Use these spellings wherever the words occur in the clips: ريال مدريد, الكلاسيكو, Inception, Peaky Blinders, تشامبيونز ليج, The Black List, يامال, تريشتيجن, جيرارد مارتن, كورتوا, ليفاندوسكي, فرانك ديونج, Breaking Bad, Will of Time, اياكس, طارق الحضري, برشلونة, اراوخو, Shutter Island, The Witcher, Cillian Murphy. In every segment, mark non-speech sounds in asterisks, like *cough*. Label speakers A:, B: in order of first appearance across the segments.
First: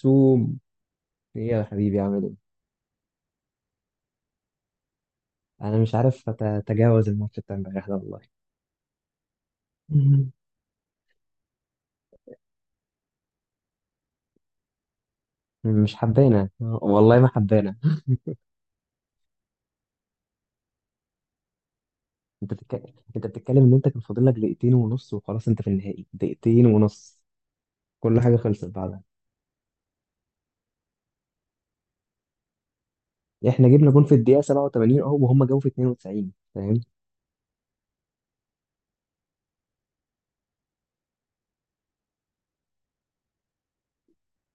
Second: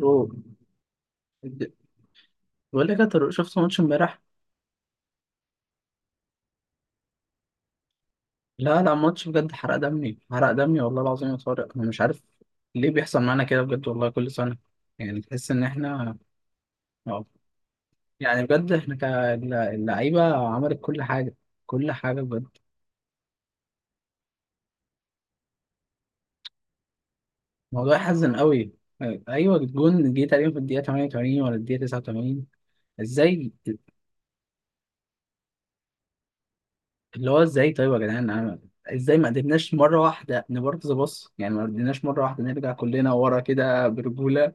A: رو-
B: ايه يا حبيبي عامل ايه؟
A: بقول لك يا طارق، شفت ماتش امبارح؟
B: انا مش عارف اتجاوز الماتش بتاع امبارح ده والله.
A: لا لا، ماتش بجد حرق دمي،
B: مم.
A: حرق دمي والله العظيم يا طارق. انا مش عارف ليه بيحصل معانا كده بجد والله كل سنه. يعني تحس ان
B: مش
A: احنا
B: حبانا والله،
A: اه،
B: ما حبانا.
A: يعني بجد احنا كاللعيبه عملت كل حاجه، كل حاجه
B: انت
A: بجد.
B: بتك... انت بتتكلم ان انت كان فاضل لك دقيقتين ونص وخلاص، انت في النهائي دقيقتين ونص،
A: الموضوع
B: كل
A: يحزن
B: حاجه خلصت
A: قوي.
B: بعدها.
A: آه، ايوه الجون جه تقريبا في الدقيقه 88 ولا الدقيقه 89. ازاي؟
B: احنا جبنا جون في الدقيقه 87 اهو، وهم جابوا في 92، فاهم؟
A: اللي هو ازاي طيب يا جدعان؟ ازاي ما قدرناش مره واحده نبارك ذا باص؟ يعني ما قدرناش مره واحده نرجع كلنا ورا كده برجوله؟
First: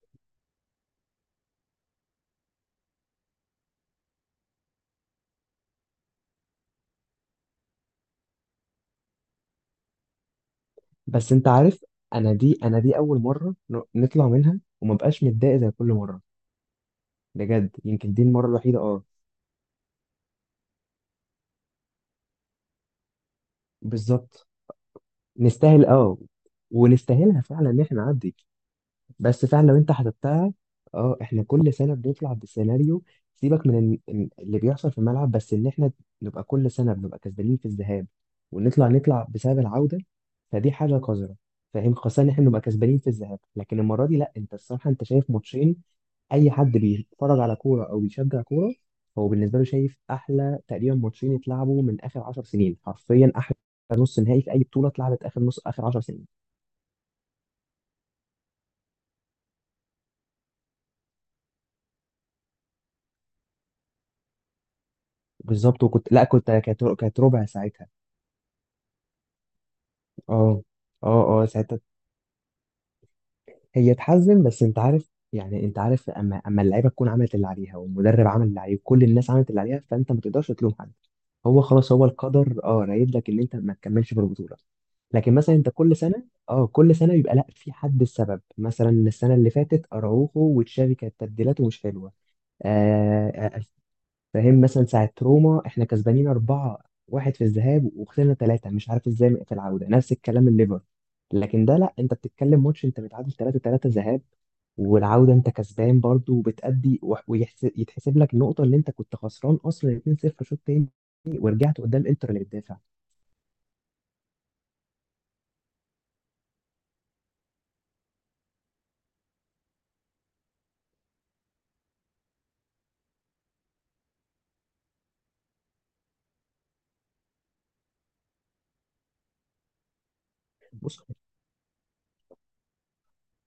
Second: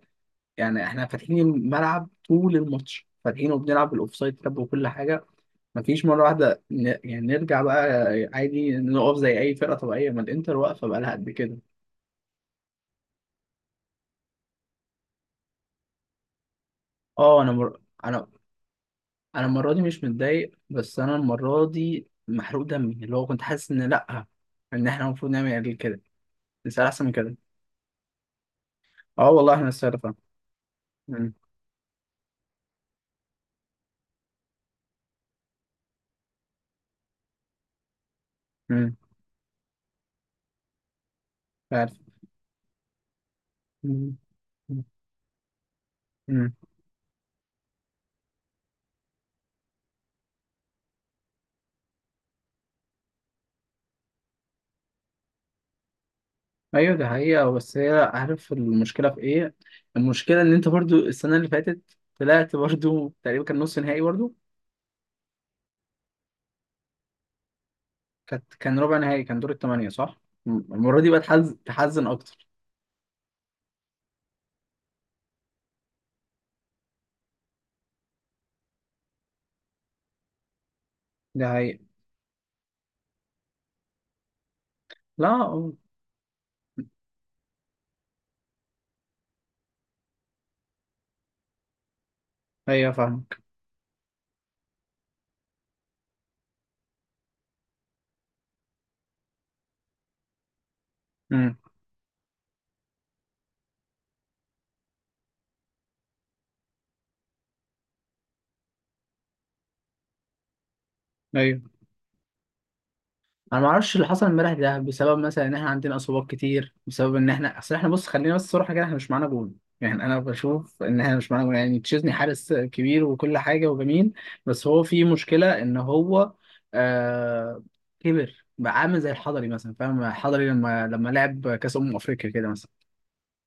A: يعني احنا فاتحين الملعب طول الماتش، فاتحينه وبنلعب بالاوفسايد تاب وكل حاجه. مفيش مره واحده يعني نرجع بقى عادي، نقف زي اي فرقه طبيعيه، ما الانتر واقفه بقى لها قد
B: بس انت
A: كده.
B: عارف، انا دي اول مره نطلع منها وما بقاش متضايق زي كل مره.
A: اه انا
B: بجد يمكن دي
A: انا،
B: المره الوحيده، اه.
A: انا المره دي مش متضايق، بس انا المره دي محروق دمي، اللي هو كنت حاسس ان لا،
B: بالظبط،
A: ان احنا المفروض نعمل يعني
B: نستاهل
A: كده،
B: اه،
A: نسال احسن من كده.
B: ونستاهلها فعلا ان احنا نعدي.
A: اه
B: بس
A: والله
B: فعلا
A: احنا
B: لو انت
A: نستاهل فعلا.
B: حسبتها، اه
A: مم.
B: احنا كل سنه بنطلع بسيناريو. سيبك من اللي بيحصل في الملعب، بس ان احنا نبقى كل سنه بنبقى كسبانين في الذهاب، ونطلع
A: مم.
B: نطلع بسبب العوده. فدي حاجه قذره.
A: عارف،
B: فاهم؟ خاصه ان احنا نبقى كسبانين في الذهاب، لكن المره دي
A: مم.
B: لا. انت الصراحه انت شايف ماتشين، اي
A: مم.
B: حد بيتفرج على كوره او بيشجع كوره، هو بالنسبه له شايف احلى تقريبا ماتشين اتلعبوا من اخر 10 سنين، حرفيا احلى نص نهائي في اي بطوله اتلعبت اخر 10 سنين.
A: ايوه دي حقيقة. آه، بس هي عارف المشكلة في ايه؟ المشكلة ان انت برضو السنة اللي فاتت طلعت برضو تقريبا كان نص نهائي برضو.
B: بالظبط، وكنت لا كنت كانت كانت ربع ساعتها.
A: كان ربع نهائي، كان دور الثمانية صح؟
B: اه،
A: المرة دي بقى
B: اه. اه
A: تحزن،
B: ساعتها
A: تحزن اكتر.
B: هي تحزن، بس انت عارف يعني، انت عارف اما اللعيبه تكون عملت اللي عليها، والمدرب عمل اللي عليه، وكل الناس عملت اللي عليها، فانت ما تقدرش تلوم حد.
A: دي
B: هو
A: حقيقة.
B: خلاص هو القدر اه رايد لك ان انت ما تكملش في البطوله.
A: لا
B: لكن مثلا انت
A: أه،
B: كل سنه، اه كل سنه بيبقى لا، في حد السبب. مثلا السنه اللي فاتت اراوخو وتشافي كانت تبديلاته مش حلوه.
A: ايوه
B: آه،
A: فاهمك.
B: آه، فاهم؟ مثلا ساعة روما احنا كسبانين 4-1 في الذهاب، وخسرنا ثلاثة مش عارف ازاي في العودة. نفس الكلام الليفر،
A: امم،
B: لكن ده لا، انت بتتكلم ماتش انت متعادل 3-3 ذهاب، والعودة انت كسبان برضو وبتأدي، ويتحسب لك النقطة اللي انت كنت خسران اصلا 2-0 شوط تاني،
A: ايوه.
B: ورجعت قدام انتر اللي بتدافع.
A: انا ما اعرفش اللي حصل امبارح ده بسبب مثلا ان احنا عندنا اصابات كتير، بسبب ان احنا، اصل احنا بص خلينا بس صراحه كده، احنا مش معانا جول. يعني انا بشوف ان احنا مش معانا جول، يعني تشيزني حارس كبير وكل حاجه وجميل، بس هو في مشكله ان هو آه، كبر بقى، عامل زي الحضري مثلا، فاهم؟ الحضري لما
B: بص
A: لما لعب كاس افريقيا كده مثلا.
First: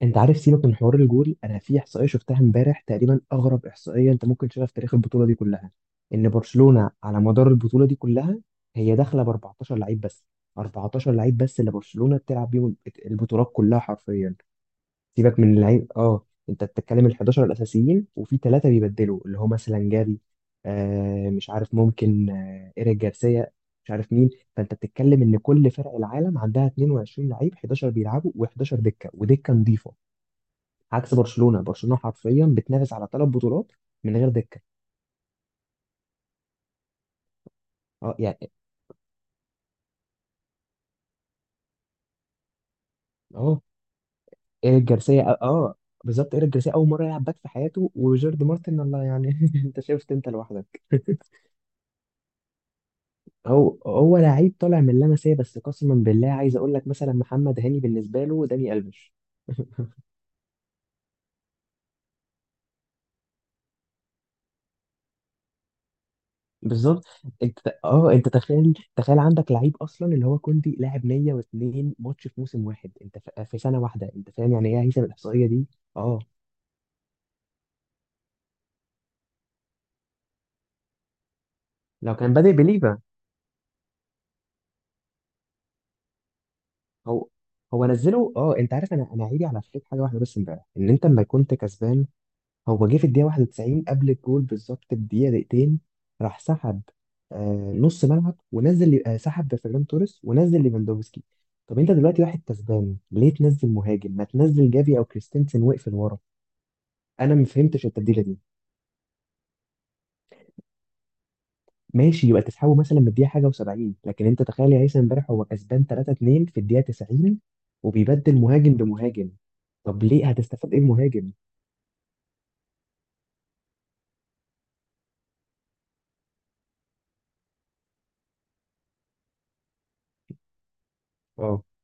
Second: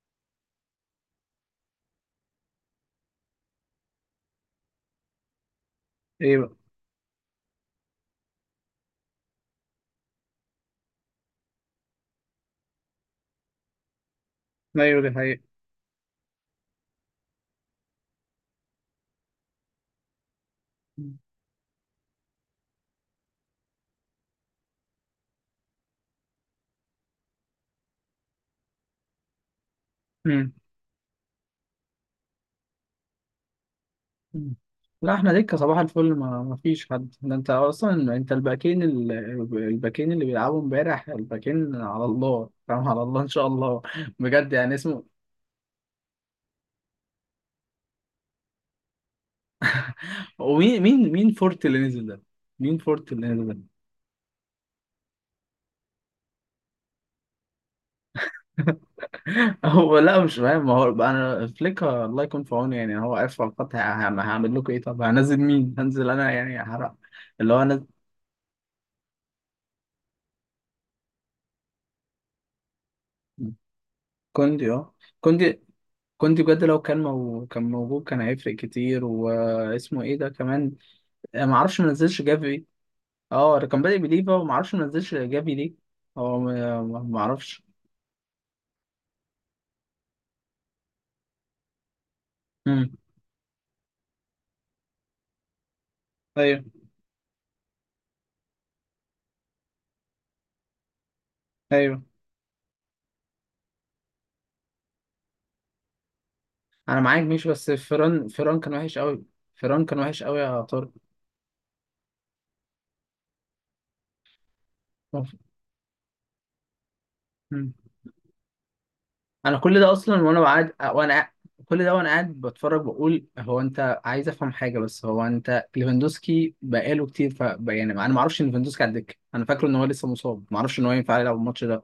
B: انت عارف، سيبك من حوار الجول، انا في احصائيه شفتها امبارح تقريبا اغرب احصائيه انت ممكن تشوفها في تاريخ البطوله دي كلها. ان
A: ايه بقى؟
B: برشلونه على مدار البطوله دي كلها هي داخله ب 14 لعيب بس. 14 لعيب بس اللي برشلونه بتلعب بيهم البطولات كلها حرفيا.
A: ايوه دي
B: سيبك
A: حقيقة.
B: من اللعيب، اه انت بتتكلم ال 11 الاساسيين وفي ثلاثه بيبدلوا اللي هما سلنجاري، مش عارف ممكن، ايريك جارسيا، مش عارف مين. فانت بتتكلم ان كل فرق العالم عندها 22 لعيب، 11 بيلعبوا و11 دكه ودكه نظيفه.
A: مم.
B: عكس برشلونه، برشلونه حرفيا بتنافس على ثلاث بطولات من غير
A: مم.
B: دكه.
A: لا احنا دكة صباح الفل، ما فيش حد، ده انت اصلا
B: اه
A: انت
B: يعني.
A: الباكين الباكين اللي بيلعبوا امبارح، الباكين على الله، فاهم؟ على الله ان شاء
B: اه
A: الله. بجد يعني
B: ايريك
A: اسمه.
B: جارسيا، بالظبط. ايريك جارسيا اول مره يلعب باك في حياته، وجيرد مارتن الله يعني. *laughs* انت شفت انت
A: ومين
B: لوحدك. *laughs*
A: مين فورت اللي نزل ده؟ مين فورت اللي نزل ده؟
B: هو لعيب طالع من لاماسيا، بس قسما بالله عايز اقول لك، مثلا محمد هاني بالنسبه له داني الفيش.
A: *laughs*
B: *laughs*
A: هو لا مش فاهم، ما هو بقى انا فليك الله يكون في عونه، يعني هو عارف على الخط هعمل لكم ايه؟ طب هنزل مين؟ هنزل انا؟ يعني هحرق.
B: بالظبط.
A: اللي
B: انت،
A: هو انا،
B: اه انت تخيل، عندك لعيب اصلا اللي هو كوندي لاعب 102 ماتش في موسم واحد، انت في سنه واحده. انت فاهم يعني
A: كوندي
B: ايه
A: اه،
B: هيثم الاحصائيه
A: كوندي
B: دي؟ اه
A: كنت بجد لو كان كان موجود كان هيفرق كتير. واسمه ايه ده كمان؟ ما اعرفش، ما
B: لو
A: نزلش
B: كان بادئ
A: جافي.
B: بليفا.
A: اه ده كان بادئ بليفا، وما اعرفش ما نزلش جافي ليه. هو ما
B: هو،
A: اعرفش.
B: نزله. اه انت عارف، انا عيبي على فليك حاجه واحده بس امبارح، ان انت لما كنت كسبان هو
A: امم،
B: جه في الدقيقه 91 قبل الجول بالظبط بدقيقه دقيقتين، راح
A: ايوه.
B: سحب نص ملعب، ونزل، سحب فيران توريس ونزل ليفاندوفسكي. طب انت
A: ايوه
B: دلوقتي واحد كسبان ليه تنزل مهاجم؟ ما تنزل جافي او كريستنسن واقفل ورا.
A: انا معاك
B: انا ما
A: ماشي، بس
B: فهمتش التبديله
A: فران
B: دي.
A: فران كان وحش قوي. فران كان وحش قوي يا طارق.
B: ماشي يبقى تسحبه مثلا من الدقيقه حاجه و70، لكن انت تخيل يا هيثم امبارح هو كسبان 3-2 في الدقيقه 90
A: مم.
B: وبيبدل مهاجم بمهاجم.
A: انا كل ده
B: طب
A: اصلا
B: ليه؟
A: وانا قاعد
B: هتستفاد ايه المهاجم؟
A: كل ده وانا قاعد بتفرج، بقول هو انت عايز افهم حاجه، بس هو انت ليفاندوسكي بقاله كتير، ف يعني انا ما اعرفش ان ليفاندوسكي على الدكه، انا فاكره ان هو لسه مصاب، ما اعرفش ان هو ينفع يلعب الماتش
B: اه
A: ده.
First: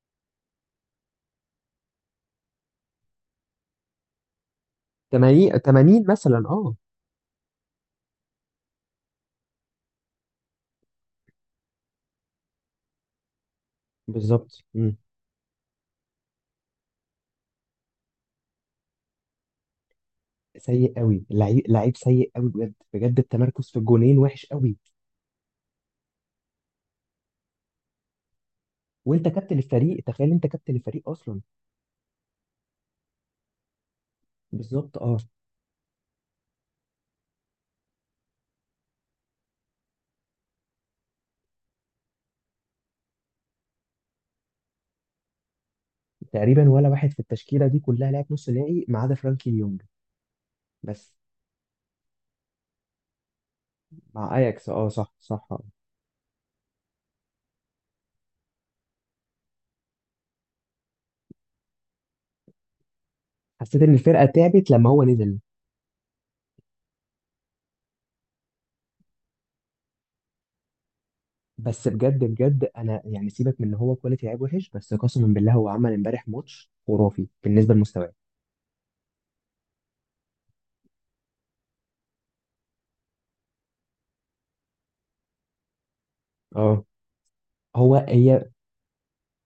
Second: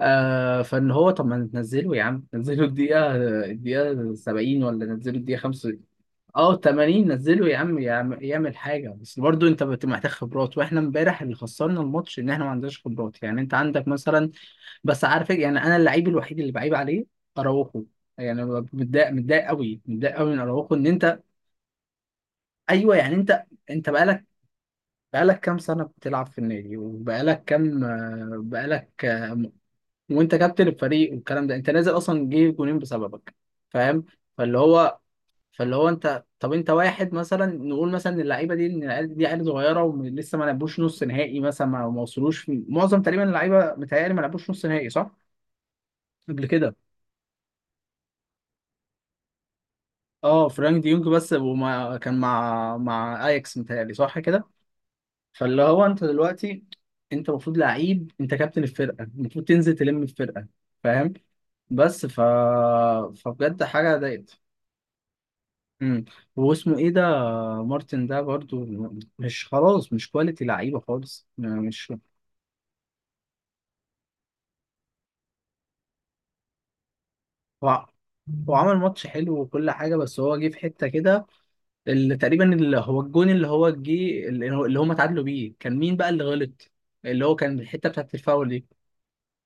A: آه فان هو طب ما ننزله يا عم؟ ننزله الدقيقه 70 ولا ننزله الدقيقه
B: 80،
A: 5؟
B: 80 مثلا،
A: اه
B: اه.
A: 80، نزله يا عم يعمل حاجه. بس برضو انت محتاج خبرات، واحنا امبارح اللي خسرنا الماتش ان احنا ما عندناش خبرات، يعني انت عندك مثلا.
B: بالظبط. مم.
A: بس عارف إيه؟ يعني انا اللعيب الوحيد اللي بعيب عليه اراوخو. يعني أنا متضايق، متضايق قوي من اراوخو، ان
B: سيء
A: انت،
B: قوي، لعيب لعيب سيء قوي بجد
A: ايوه يعني
B: بجد،
A: انت،
B: التمركز في
A: انت
B: الجونين
A: بقالك،
B: وحش قوي.
A: بقالك كام سنه بتلعب في النادي؟ وبقالك كام آه، بقالك
B: وانت
A: آه،
B: كابتن الفريق، تخيل
A: وانت
B: انت
A: كابتن
B: كابتن الفريق
A: الفريق
B: اصلا.
A: والكلام ده انت نازل اصلا جه جونين بسببك، فاهم؟ فاللي
B: بالظبط،
A: هو،
B: اه.
A: فاللي هو انت طب انت واحد مثلا، نقول مثلا اللعيبه دي ان العيال دي عيال صغيره ولسه ما لعبوش نص نهائي مثلا، ما وصلوش معظم تقريبا اللعيبه متهيألي ما لعبوش نص نهائي صح؟ قبل
B: تقريبا
A: كده.
B: ولا واحد في التشكيله دي كلها لعب نص نهائي ما عدا فرانكي ليونج.
A: اه فرانك ديونج
B: بس
A: بس، وما كان مع اياكس متهيألي صح
B: مع
A: كده.
B: اياكس، اه صح صح. آه.
A: فاللي هو انت دلوقتي، انت المفروض لعيب، انت كابتن الفرقه، المفروض تنزل تلم الفرقه فاهم؟ بس ف، فبجد
B: حسيت ان
A: حاجه
B: الفرقه
A: ضايقت.
B: تعبت لما هو نزل.
A: امم، واسمه ايه ده؟ مارتن ده برضو مش خلاص مش كواليتي لعيبه خالص، يعني
B: بس
A: مش.
B: بجد بجد انا يعني، سيبك من ان هو كواليتي لعيب وحش، بس قسما بالله هو عمل امبارح ماتش خرافي بالنسبه
A: هو،
B: لمستواه.
A: هو عمل ماتش حلو وكل حاجه، بس هو جه في حته كده تقريبا اللي هو الجون اللي هو جه اللي هو اللي هم اتعادلوا بيه، كان مين بقى اللي غلط؟
B: اه.
A: اللي هو كان الحته بتاعت
B: هي،
A: الفاول دي.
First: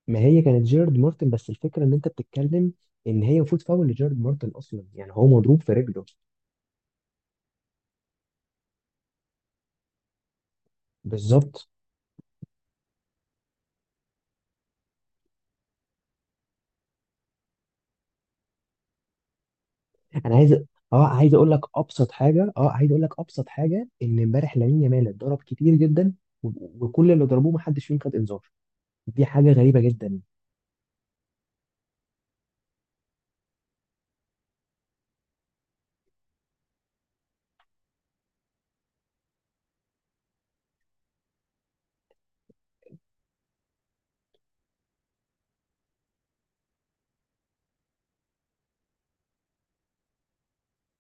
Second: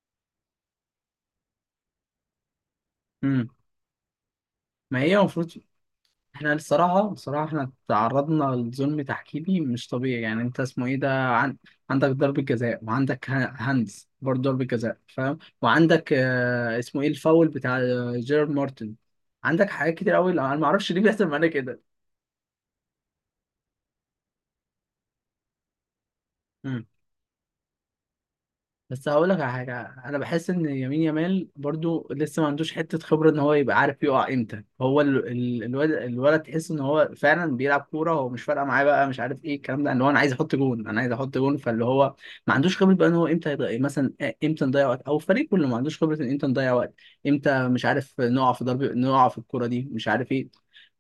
B: ما هي كانت جيرارد مارتن. بس الفكره ان انت بتتكلم ان هي
A: امم،
B: المفروض فاول لجيرارد مارتن اصلا،
A: ما
B: يعني
A: هي
B: هو
A: المفروض،
B: مضروب في رجله.
A: احنا الصراحه بصراحه احنا تعرضنا لظلم تحكيمي مش طبيعي، يعني انت اسمه ايه ده
B: بالظبط.
A: عندك ضربه جزاء، وعندك هاندز برضه ضربه جزاء فاهم، وعندك آه، اسمه ايه الفاول بتاع آه، جيرارد مارتن. عندك حاجات كتير قوي،
B: انا عايز،
A: انا ما اعرفش ليه
B: اه
A: بيحصل
B: عايز
A: معانا
B: اقول لك
A: كده.
B: ابسط حاجه اه عايز اقول لك ابسط حاجه، ان امبارح لامين يامال اتضرب كتير جدا، و- وكل اللي ضربوه ما حدش فيهم خد انذار.
A: بس
B: دي
A: هقول لك على
B: حاجه غريبه
A: حاجه، انا
B: جدا.
A: بحس ان يمين يامال برضو لسه ما عندوش حته خبره، ان هو يبقى عارف يقع امتى. هو الولد، الولد تحس ان هو فعلا بيلعب كوره، هو مش فارقه معاه بقى، مش عارف ايه الكلام ده، اللي هو انا عايز احط جون، انا عايز احط جون. فاللي هو ما عندوش خبره بقى ان هو امتى يضيع مثلا، امتى نضيع وقت، او الفريق كله ما عندوش خبره ان امتى نضيع وقت، امتى مش عارف نقع في ضرب، نقع في الكوره دي، مش عارف ايه.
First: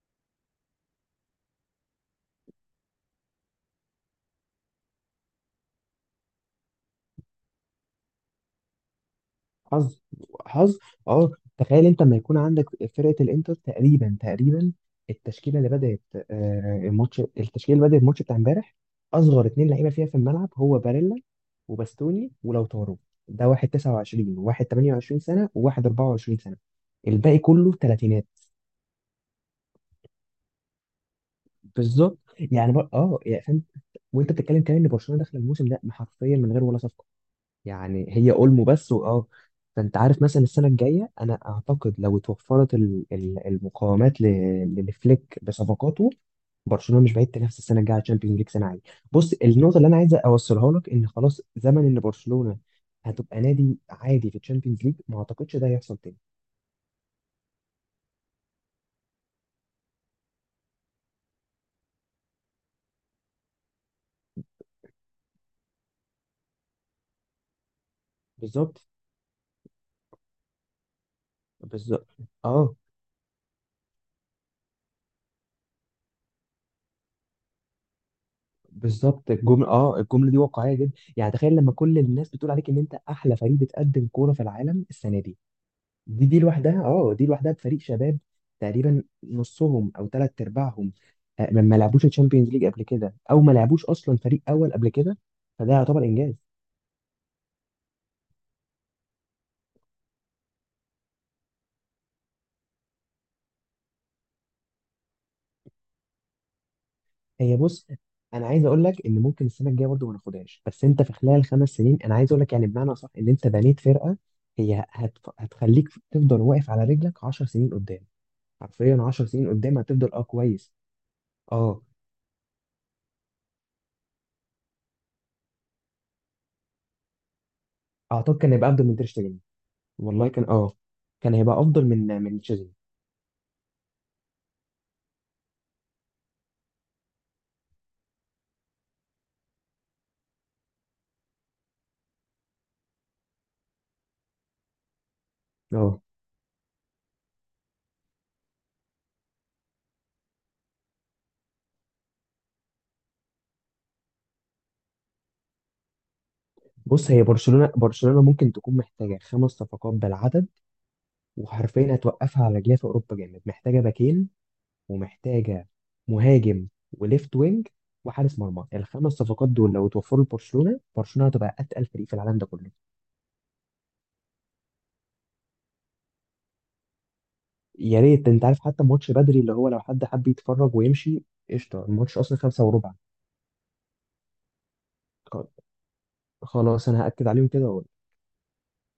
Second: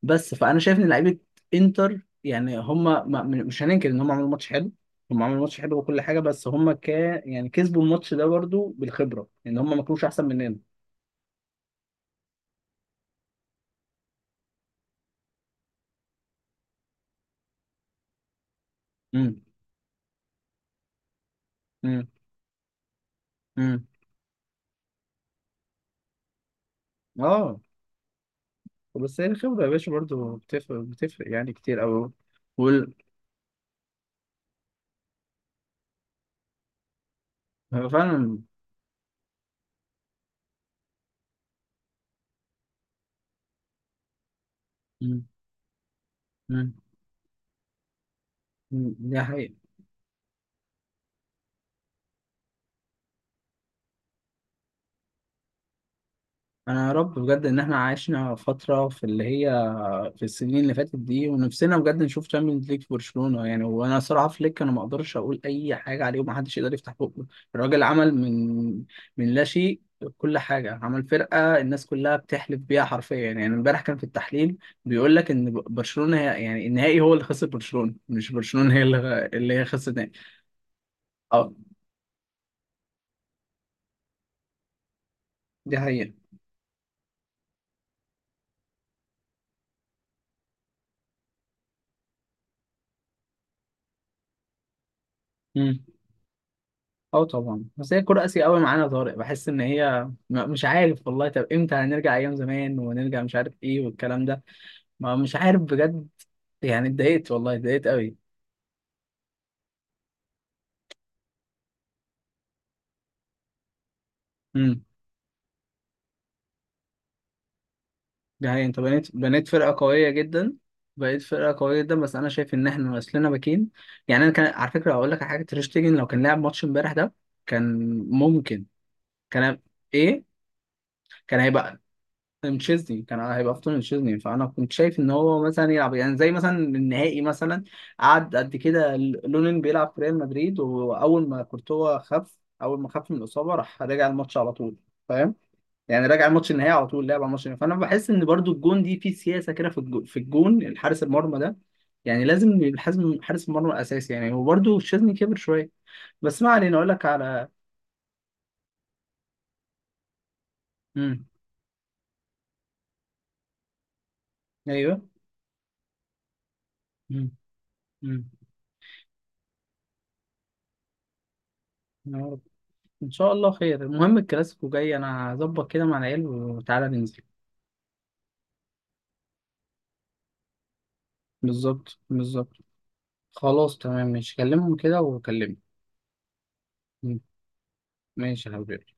A: بس فانا شايف ان لعيبه انتر يعني هم، مش هننكر ان هم عملوا ماتش حلو، هم عملوا ماتش حلو وكل حاجه، بس هم ك، يعني كسبوا الماتش ده برضو بالخبره، ان هم ما
B: حظ،
A: كانوش احسن مننا.
B: حظ، اه. تخيل انت لما يكون عندك فرقه الانتر، تقريبا تقريبا التشكيله اللي بدات، آه، الماتش التشكيله اللي بدات الماتش بتاع امبارح،
A: امم،
B: اصغر اتنين لعيبه فيها في الملعب هو باريلا
A: امم،
B: وباستوني ولوتارو. ده واحد
A: امم،
B: 29 وواحد 28 سنه وواحد 24 سنه، الباقي
A: اه.
B: كله تلاتينات.
A: بس هي الخبره يا باشا برضو بتفرق، بتفرق يعني كتير قوي.
B: بالظبط يعني، بر...
A: وال...
B: اه يعني فاهم. وانت بتتكلم كمان ان برشلونه داخله الموسم ده حرفيا من غير ولا صفقه،
A: هو
B: يعني هي
A: فعلا.
B: اولمو بس واه. فانت عارف مثلا السنه الجايه انا اعتقد لو اتوفرت المقاومات
A: امم،
B: لفليك بصفقاته،
A: امم.
B: برشلونه مش بعيد تنافس السنه الجايه على الشامبيونز ليج سنه عاليه.
A: أمم. دي
B: بص
A: حقيقه.
B: النقطه اللي انا عايز اوصلها لك، ان خلاص زمن ان برشلونه هتبقى نادي عادي في الشامبيونز ليج، ما اعتقدش ده هيحصل تاني.
A: انا يا رب بجد ان احنا عشنا فتره في اللي هي، في السنين اللي فاتت دي، ونفسنا بجد نشوف تشامبيونز ليج في برشلونة يعني. وانا صراحة فليك انا ما اقدرش اقول اي حاجة عليه، ومحدش يقدر يفتح بقه، الراجل عمل من،
B: بالظبط،
A: من لا شيء كل حاجة، عمل فرقة الناس
B: بالظبط،
A: كلها بتحلف
B: اه.
A: بيها حرفيا، يعني امبارح كان في التحليل بيقول لك ان برشلونة هي يعني النهائي هو اللي خسر برشلونة، مش برشلونة هي اللي
B: بالظبط،
A: اللي هي خسرت النهائي.
B: الجمله دي واقعيه جدا. يعني
A: اه
B: تخيل لما كل الناس بتقول عليك ان انت احلى فريق بتقدم كوره في العالم السنه دي.
A: دي حقيقة.
B: دي لوحدها، اه دي لوحدها بفريق شباب تقريبا نصهم او ثلاث ارباعهم، ما لعبوش الشامبيونز ليج قبل كده، او ما لعبوش اصلا فريق اول قبل كده. فده
A: مم.
B: يعتبر انجاز.
A: اه طبعا. بس هي كرة قاسية قوي معانا يا طارق، بحس ان هي مش عارف والله، طب امتى هنرجع ايام زمان ونرجع؟ مش عارف ايه والكلام ده. ما مش عارف بجد، يعني اتضايقت والله
B: هي
A: اتضايقت
B: بص،
A: قوي.
B: انا عايز اقول لك ان ممكن السنه الجايه برضه ما ناخدهاش، بس انت في خلال 5 سنين انا عايز اقول لك يعني بمعنى صح، ان انت بنيت فرقه
A: امم،
B: هتخليك تفضل واقف على رجلك 10 سنين قدام.
A: ده هي انت
B: حرفيا
A: بنيت
B: 10
A: بنيت
B: سنين
A: فرقه
B: قدام
A: قويه
B: هتفضل، اه
A: جدا،
B: كويس.
A: بقيت فرقه قويه
B: اه
A: جدا، بس انا شايف ان احنا ناقصنا باكين. يعني انا كان على فكره هقول لك على حاجه، تريشتيجن لو كان لعب ماتش امبارح ده كان
B: اعتقد كان
A: ممكن،
B: هيبقى افضل من تير شتيجن.
A: كان ايه،
B: والله كان اه، كان
A: كان
B: هيبقى
A: هيبقى
B: افضل من تشيزني.
A: تشيزني، كان هيبقى افضل من تشيزني. فانا كنت شايف ان هو مثلا يلعب يعني زي مثلا النهائي مثلا، قعد قد كده لونين بيلعب في ريال مدريد، واول ما كورتوا خف، اول ما خف من الاصابه راح رجع الماتش على طول فاهم؟
B: اه
A: يعني راجع الماتش النهائي على طول، لعب على الماتش النهائي. فانا بحس ان برضو الجون دي في سياسه كده، في الجون، في الجون الحارس المرمى ده، يعني لازم الحزم حارس المرمى الاساسي يعني. وبرضو الشاذلي كبر شويه، بس ما علينا، اقول لك
B: بص، هي
A: على.
B: برشلونة، برشلونة ممكن تكون محتاجة 5 صفقات بالعدد،
A: امم،
B: وحرفيا هتوقفها على رجليها في أوروبا جامد. محتاجة باكين،
A: ايوه،
B: ومحتاجة مهاجم
A: امم،
B: وليفت وينج
A: امم.
B: وحارس مرمى. ال 5 صفقات دول لو اتوفروا لبرشلونة، برشلونة هتبقى أتقل فريق في
A: يا
B: العالم
A: رب.
B: ده كله.
A: ان شاء الله خير. المهم الكلاسيكو جاي، انا هظبط كده مع العيال وتعالى ننزل.
B: يا ريت. أنت عارف حتى الماتش بدري، اللي هو لو حد حب يتفرج ويمشي. قشطة.
A: بالظبط
B: الماتش أصلا
A: بالظبط.
B: 5:15.
A: خلاص تمام ماشي، كلمهم كده
B: خ-
A: وكلمني.
B: خلاص أنا
A: مم.
B: هأكد عليهم كده وأقول
A: ماشي يا حبيبي.